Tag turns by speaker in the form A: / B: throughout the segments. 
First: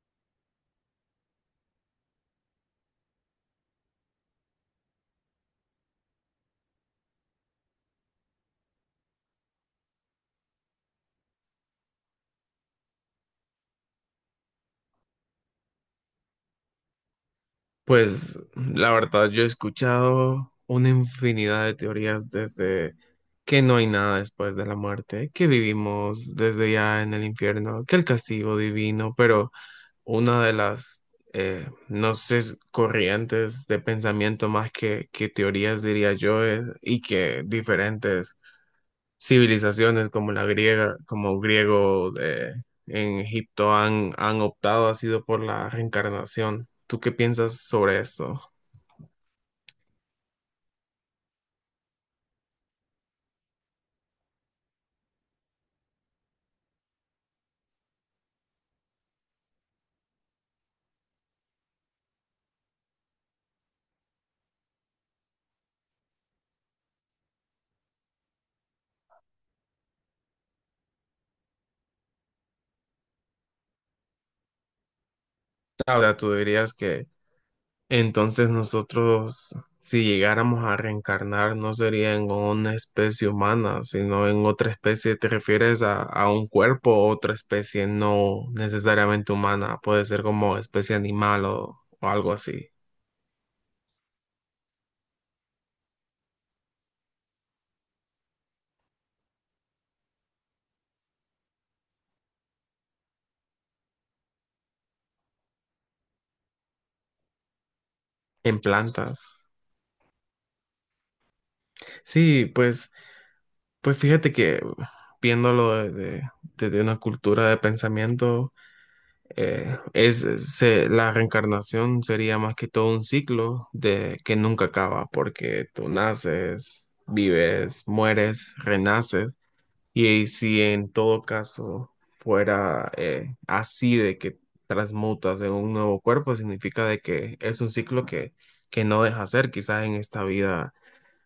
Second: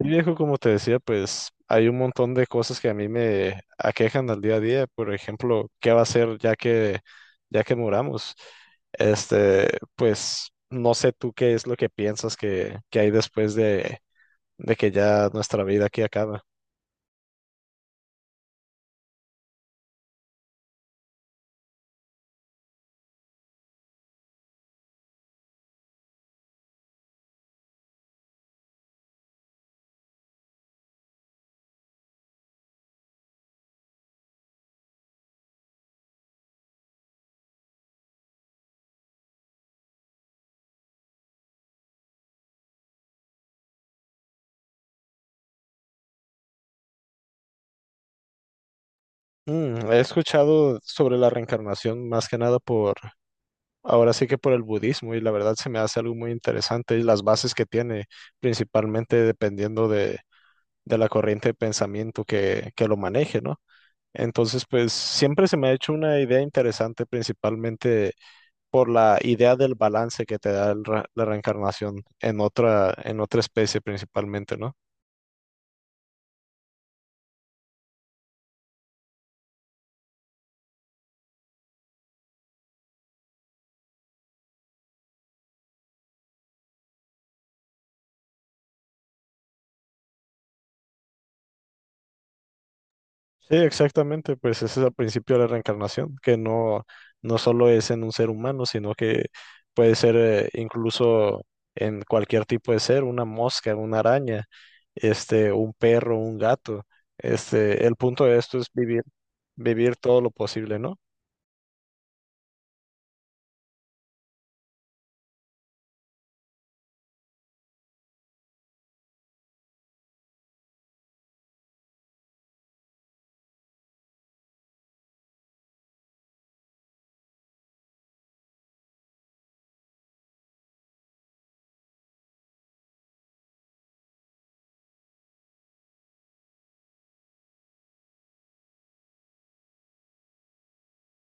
A: Y viejo, como te decía, pues hay un montón de cosas que a mí me aquejan al día a día. Por ejemplo, ¿qué va a ser ya que muramos? Pues no sé tú qué es lo que piensas que hay después de que ya nuestra vida aquí acaba.
B: Pues la verdad, yo he escuchado una infinidad de teorías desde que no hay nada después de la muerte, que vivimos desde ya en el infierno, que el castigo divino, pero una de las, no sé, corrientes de pensamiento más que teorías, diría yo, y que diferentes civilizaciones como la griega, como griego de, en Egipto han optado, ha sido por la reencarnación. ¿Tú qué piensas sobre esto?
A: He escuchado sobre la reencarnación más que nada por, ahora sí que por el budismo, y la verdad se me hace algo muy interesante, y las bases que tiene, principalmente dependiendo de la corriente de pensamiento que lo maneje, ¿no? Entonces, pues siempre se me ha hecho una idea interesante, principalmente por la idea del balance que te da el la reencarnación en otra especie principalmente, ¿no?
B: Ahora tú dirías que entonces nosotros, si llegáramos a reencarnar, no sería en una especie humana, sino en otra especie. ¿Te refieres a un cuerpo o otra especie no necesariamente humana? Puede ser como especie animal o algo así.
A: Sí, exactamente, pues ese es el principio de la reencarnación, que no, no solo es en un ser humano, sino que puede ser incluso en cualquier tipo de ser, una mosca, una araña, un perro, un gato. El punto de esto
B: En
A: es vivir,
B: plantas.
A: vivir todo lo posible, ¿no?
B: Sí, pues, pues fíjate que viéndolo desde de desde una cultura de pensamiento, la reencarnación sería más que todo un ciclo de que nunca acaba, porque tú naces, vives, mueres, renaces, y si en todo caso fuera así de que transmutas en un nuevo cuerpo, significa de que es un ciclo que no deja ser, quizás en esta vida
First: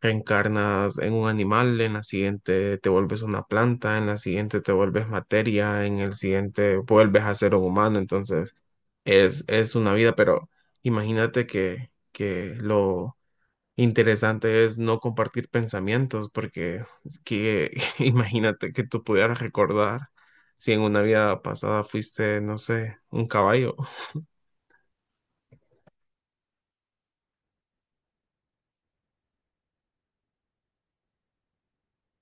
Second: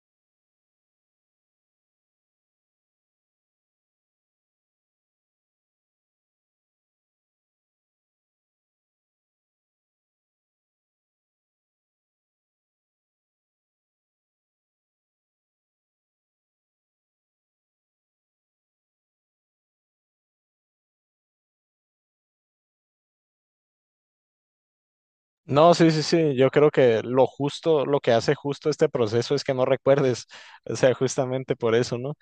B: reencarnas en un animal, en la siguiente te vuelves una planta, en la siguiente te vuelves materia, en el siguiente vuelves a ser un humano. Entonces, es una vida, pero imagínate que lo interesante es no compartir pensamientos, porque es que imagínate que tú pudieras recordar si en una vida pasada fuiste, no sé, un caballo.
A: No, sí, sí, sí, yo creo que lo justo, lo que hace justo este proceso es que no recuerdes, o sea, justamente por eso, ¿no?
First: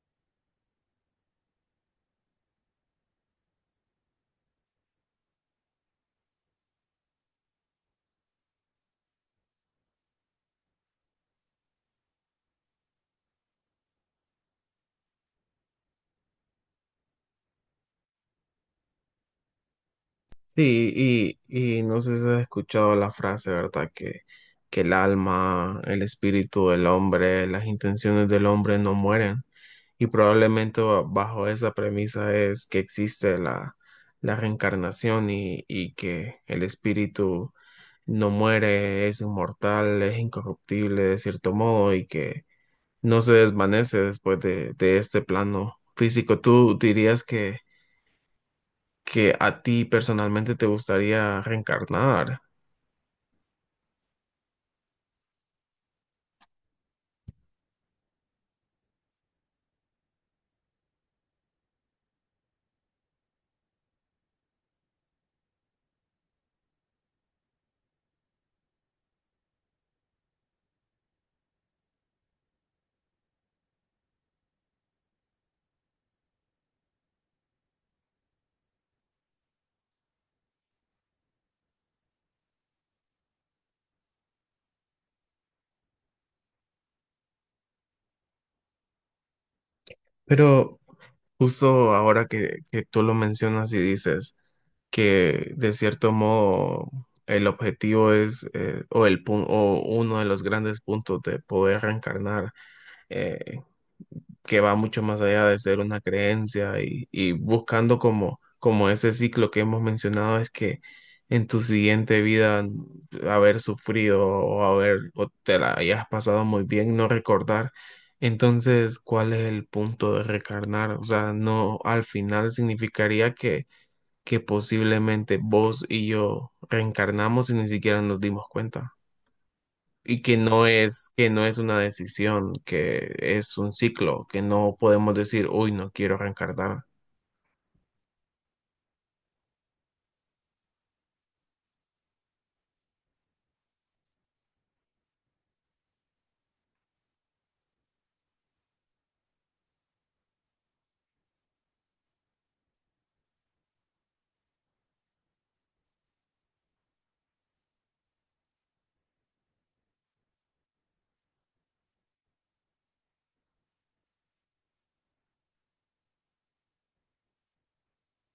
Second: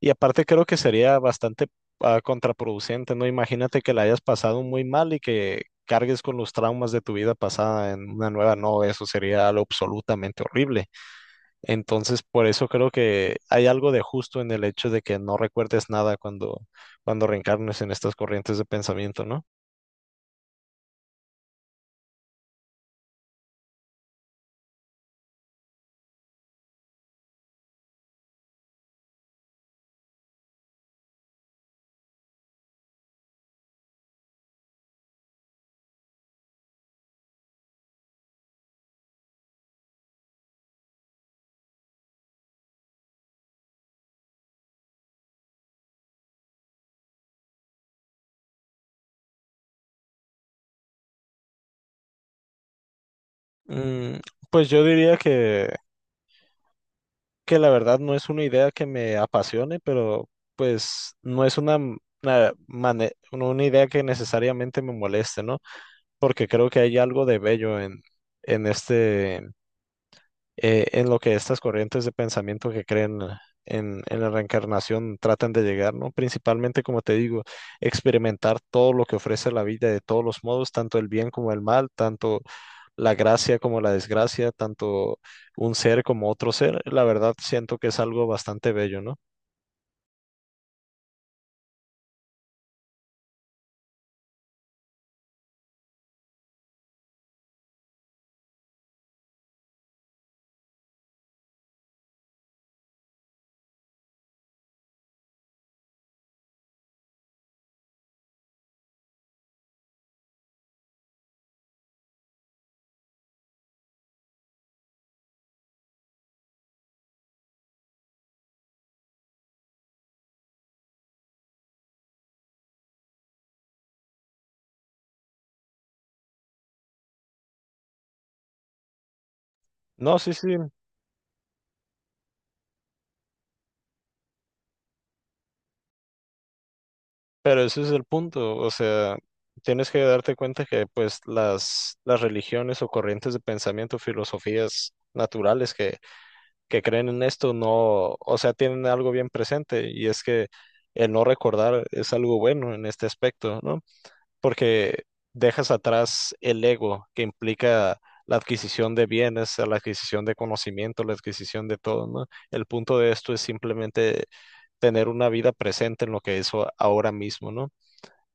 A: Y aparte creo que sería bastante contraproducente, ¿no? Imagínate que la hayas pasado muy mal y que cargues con los traumas de tu vida pasada en una nueva, no, eso sería algo absolutamente horrible. Entonces, por eso creo que hay algo de justo en el hecho de que no recuerdes nada cuando, cuando reencarnes en estas corrientes de pensamiento, ¿no?
B: Sí, y no sé si has escuchado la frase, ¿verdad? Que el alma, el espíritu del hombre, las intenciones del hombre no mueren. Y probablemente bajo esa premisa es que existe la reencarnación y que el espíritu no muere, es inmortal, es incorruptible de cierto modo y que no se desvanece de este plano físico. ¿Tú dirías que a ti personalmente te gustaría reencarnar?
A: Mm, pues yo diría que la verdad no es una idea que me apasione, pero pues no es una, una, no, una idea que necesariamente me moleste, ¿no? Porque creo que hay algo de bello en este en lo que estas corrientes de pensamiento que creen en la reencarnación tratan de llegar, ¿no? Principalmente, como te digo, experimentar todo lo que ofrece la vida de todos los modos, tanto el bien como el mal, tanto la gracia como la desgracia, tanto un ser como otro ser, la verdad siento que es algo bastante bello, ¿no?
B: Pero justo ahora que tú lo mencionas y dices que de cierto modo el objetivo es, o, el, pun- o uno de los grandes puntos de poder reencarnar, eh, que va mucho más allá de ser una creencia y buscando como ese ciclo que hemos mencionado es que en tu siguiente vida haber sufrido o te la hayas pasado muy bien, no recordar. Entonces, ¿cuál es el punto de recarnar? O sea, no, al final significaría que posiblemente vos y yo reencarnamos y ni siquiera nos dimos cuenta,
A: No,
B: y
A: sí,
B: que
A: sí,
B: que no es una decisión, que es un ciclo, que no podemos decir, uy, no quiero reencarnar.
A: pero ese es el punto, o sea, tienes que darte cuenta que pues las religiones o corrientes de pensamiento, filosofías naturales que creen en esto no, o sea, tienen algo bien presente y es que el no recordar es algo bueno en este aspecto, ¿no? Porque dejas atrás el ego que implica la adquisición de bienes, la adquisición de conocimiento, la adquisición de todo, ¿no? El punto de esto es simplemente tener una vida presente en lo que es ahora mismo, ¿no?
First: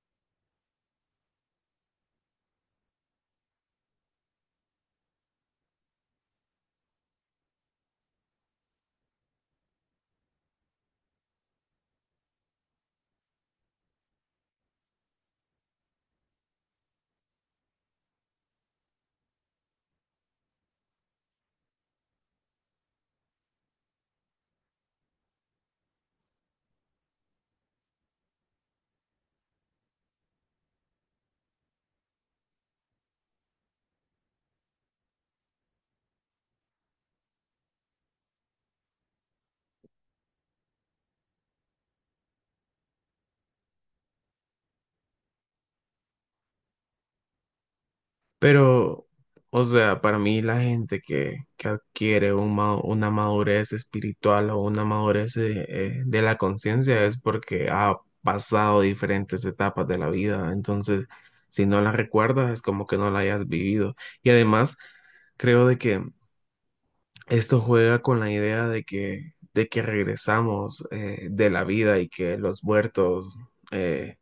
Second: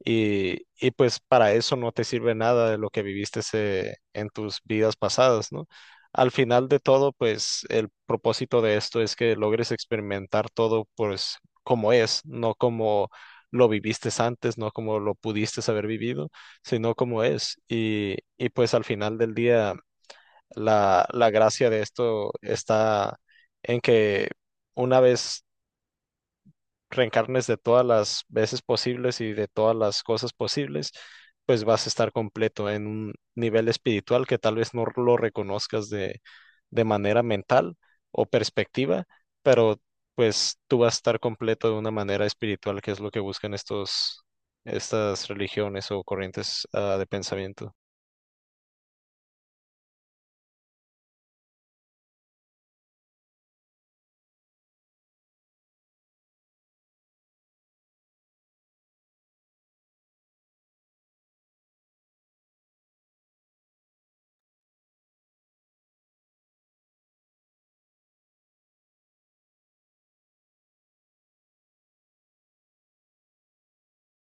A: Y pues para eso no te sirve nada de lo que viviste en tus vidas pasadas, ¿no? Al final de todo, pues el propósito de esto es que logres experimentar todo pues como es, no como lo viviste antes, no como lo pudiste haber vivido, sino como es. Y pues al final del día, la gracia de esto está en que una vez reencarnes de todas las veces posibles y de todas las cosas posibles, pues vas a estar completo en un nivel espiritual que tal vez no lo reconozcas de manera mental o perspectiva, pero pues tú vas a estar completo de una manera espiritual, que es lo que buscan estos, estas religiones o corrientes, de pensamiento.
B: Pero, o sea, para mí la gente que adquiere una madurez espiritual o una madurez de la conciencia es porque ha pasado diferentes etapas de la vida. Entonces, si no la recuerdas, es como que no la hayas vivido. Y además, creo de que esto juega con la idea de que regresamos de la vida y que los muertos, eh,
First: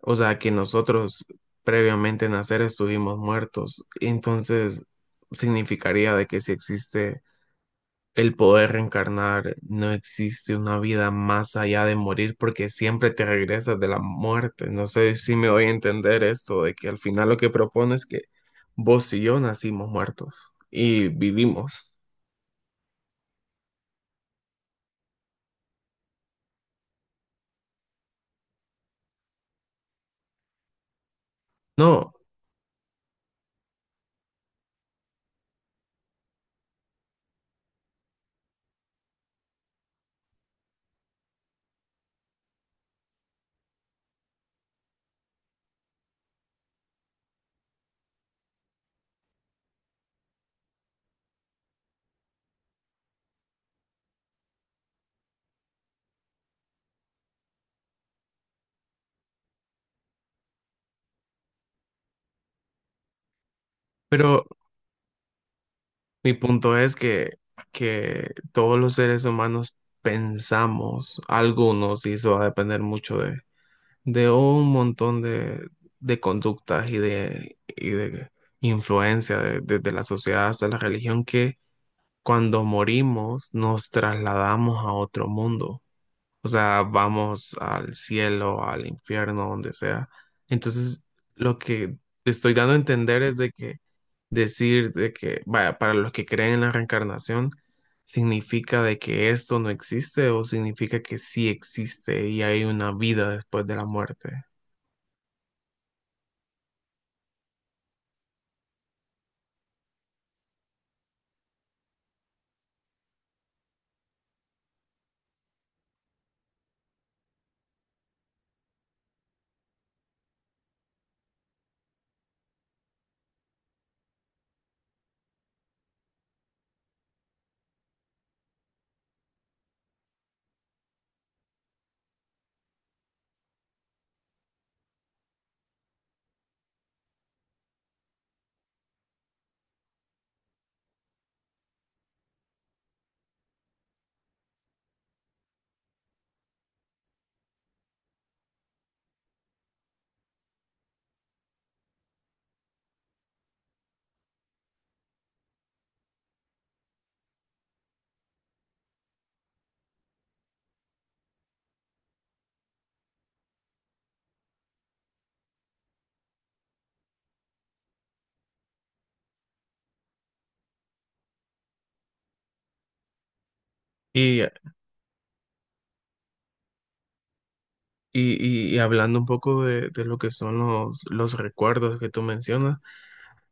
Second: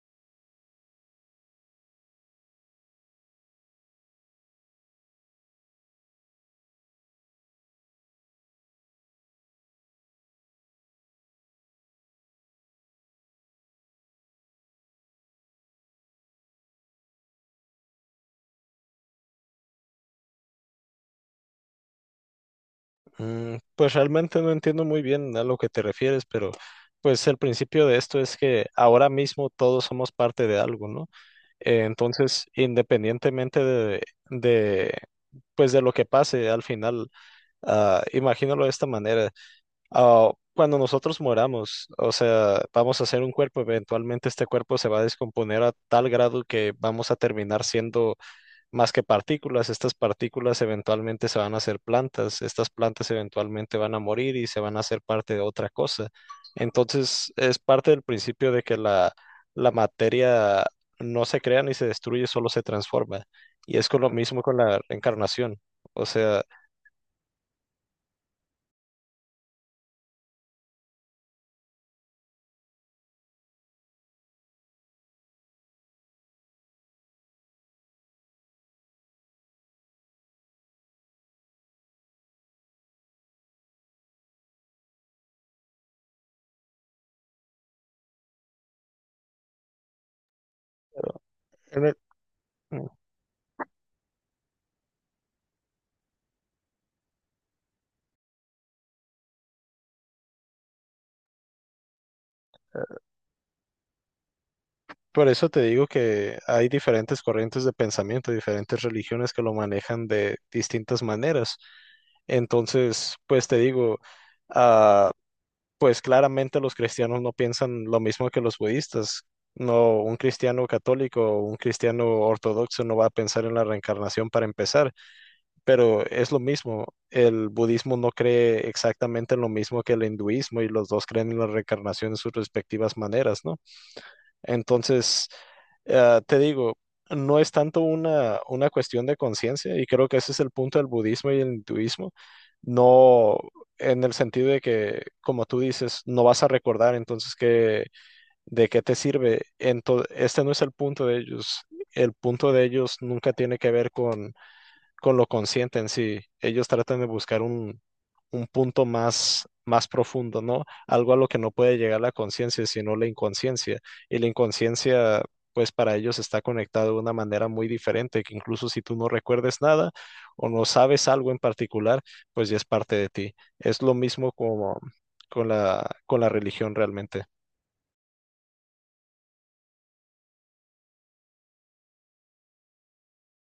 B: o sea, que nosotros previamente nacer estuvimos muertos. Entonces, significaría de que si existe el poder reencarnar, no existe una vida más allá de morir porque siempre te regresas de la muerte. No sé si me voy a entender esto, de que al final lo que propone es que vos y yo nacimos muertos y vivimos.
A: Pues realmente no entiendo muy bien a lo que te refieres, pero pues el principio de esto es que ahora mismo todos somos parte de algo, ¿no?
B: No.
A: Entonces, independientemente de, pues de lo que pase al final, imagínalo de esta manera. Ah, cuando nosotros moramos, o sea, vamos a ser un cuerpo, eventualmente este cuerpo se va a descomponer a tal grado que vamos a terminar siendo más que partículas. Estas partículas eventualmente se van a hacer plantas, estas plantas eventualmente van a morir y se van a hacer parte de otra cosa. Entonces, es parte del principio de que la materia no se crea ni se destruye, solo se transforma. Y es con lo mismo
B: Pero
A: con la reencarnación. O
B: mi
A: sea,
B: punto es que todos los seres humanos pensamos, algunos, y eso va a depender mucho de un montón de conductas y de influencia desde la sociedad hasta la religión, que cuando morimos nos trasladamos a otro mundo. O sea, vamos al cielo, al infierno, donde sea. Entonces, lo
A: en el-
B: que te estoy dando a entender es de que decir de que, vaya, para los que creen en la reencarnación, significa de que esto no existe o significa que sí existe y hay una vida después de la muerte.
A: por eso te digo que hay diferentes corrientes de pensamiento, diferentes religiones que lo manejan de distintas maneras. Entonces, pues te digo, ah, pues claramente los cristianos no piensan lo mismo que los budistas. No, un cristiano católico o un cristiano ortodoxo no va a pensar en la reencarnación para empezar, pero es lo mismo. El budismo no cree exactamente en lo mismo que el hinduismo, y los dos creen en la reencarnación en sus respectivas maneras, ¿no? Entonces, te digo, no es tanto una cuestión de conciencia, y creo que ese es el punto del budismo y el hinduismo, no en el sentido de que, como tú dices, no vas a recordar, entonces, ¿qué, de qué te sirve? Entonces, este no es el punto de ellos. El punto de ellos nunca tiene que ver con lo consciente en sí. Ellos tratan de buscar un punto más, más profundo, ¿no? Algo a lo que no puede llegar la conciencia, sino la inconsciencia. Y la inconsciencia, pues para ellos está conectada de una manera muy diferente, que incluso si tú no recuerdes nada o no sabes algo en particular, pues ya es parte de ti. Es lo mismo
B: Y, y,
A: como con la religión realmente.
B: y hablando un poco de lo que son los recuerdos que tú mencionas.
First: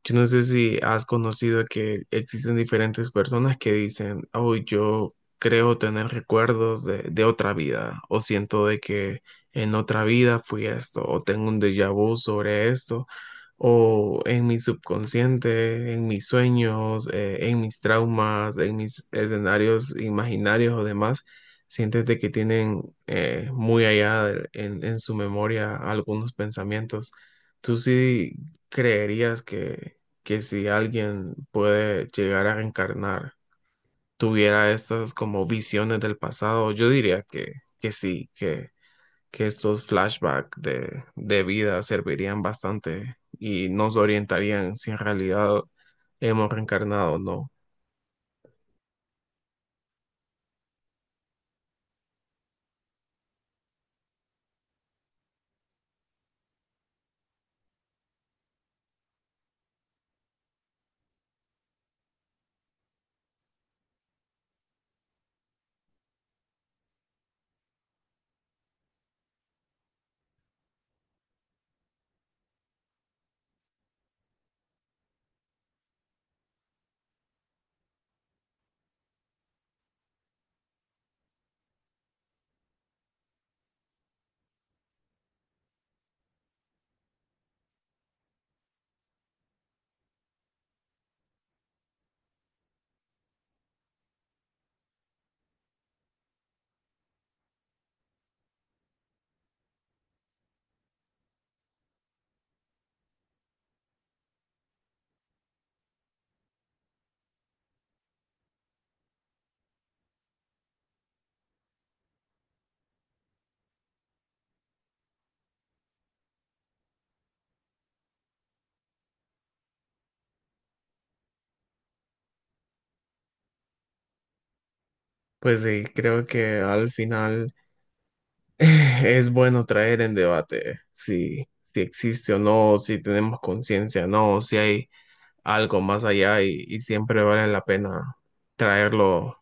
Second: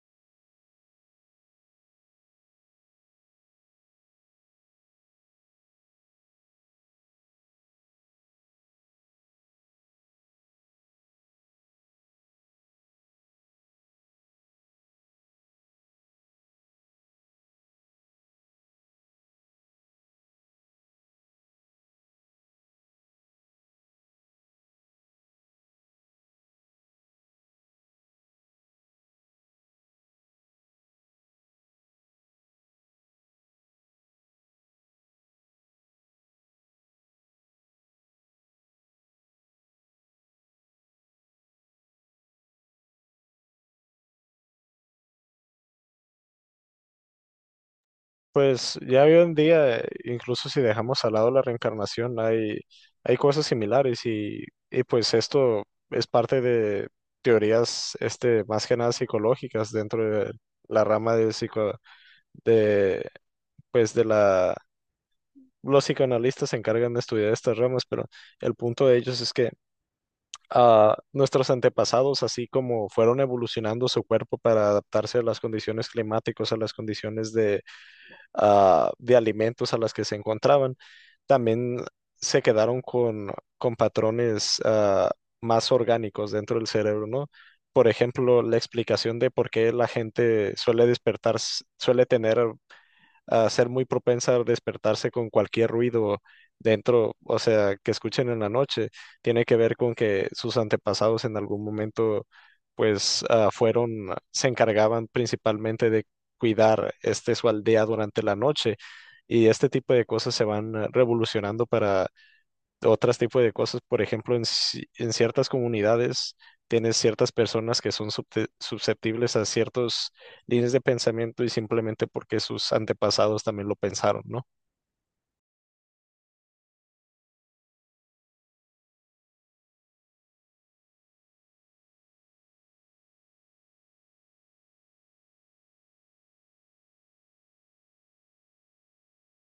B: Yo no sé si has conocido que existen diferentes personas que dicen, oh, yo creo tener recuerdos de otra vida, o siento de que en otra vida fui esto, o tengo un déjà vu sobre esto, o en mi subconsciente, en mis sueños, en mis traumas, en mis escenarios imaginarios o demás, sientes de que tienen muy allá en su memoria algunos pensamientos. ¿Tú sí creerías que si alguien puede llegar a reencarnar, tuviera estas como visiones del pasado? Yo diría que sí, que estos flashbacks de vida servirían bastante y nos orientarían si en realidad hemos reencarnado o no.
A: Pues ya hoy en día, incluso si dejamos al lado la reencarnación, hay cosas similares y pues esto es parte de teorías más que nada psicológicas dentro de la rama de psico, de, pues de la, los psicoanalistas se encargan de estudiar estas ramas, pero el punto de ellos es que nuestros antepasados, así como fueron evolucionando su cuerpo para adaptarse a las condiciones climáticas, a las condiciones de de alimentos a las que se encontraban, también se quedaron con patrones más orgánicos dentro del cerebro, ¿no? Por ejemplo, la explicación de por qué la gente suele despertar, suele tener a ser muy propensa a despertarse con cualquier ruido dentro, o sea, que escuchen en la noche, tiene que ver con que sus antepasados en algún momento, pues, fueron, se encargaban principalmente de cuidar este su aldea durante la noche, y este tipo de cosas se van revolucionando para otros tipos de cosas. Por ejemplo, en, en ciertas comunidades tienes ciertas personas que son susceptibles a ciertas líneas de pensamiento, y simplemente porque sus antepasados también lo pensaron, ¿no?
B: Pues sí, creo que al final es bueno traer en debate si, si existe o no, si tenemos conciencia o no, si hay algo más allá, y siempre vale la pena traerlo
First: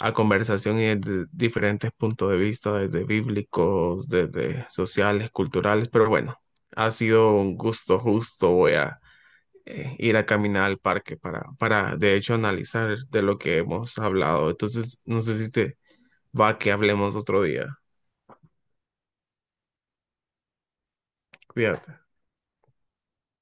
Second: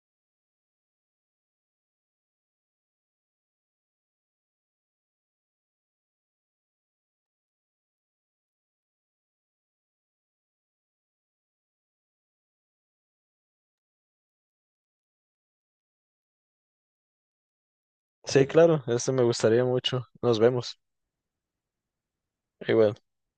B: a conversación y desde diferentes puntos de vista, desde bíblicos, desde sociales, culturales, pero bueno, ha sido un gusto justo. Voy a ir a caminar al parque para, de hecho, analizar de lo que hemos hablado. Entonces, no sé si te va que hablemos otro día.
A: Sí, claro, esto me gustaría mucho. Nos vemos.
B: Cuídate.
A: Igual.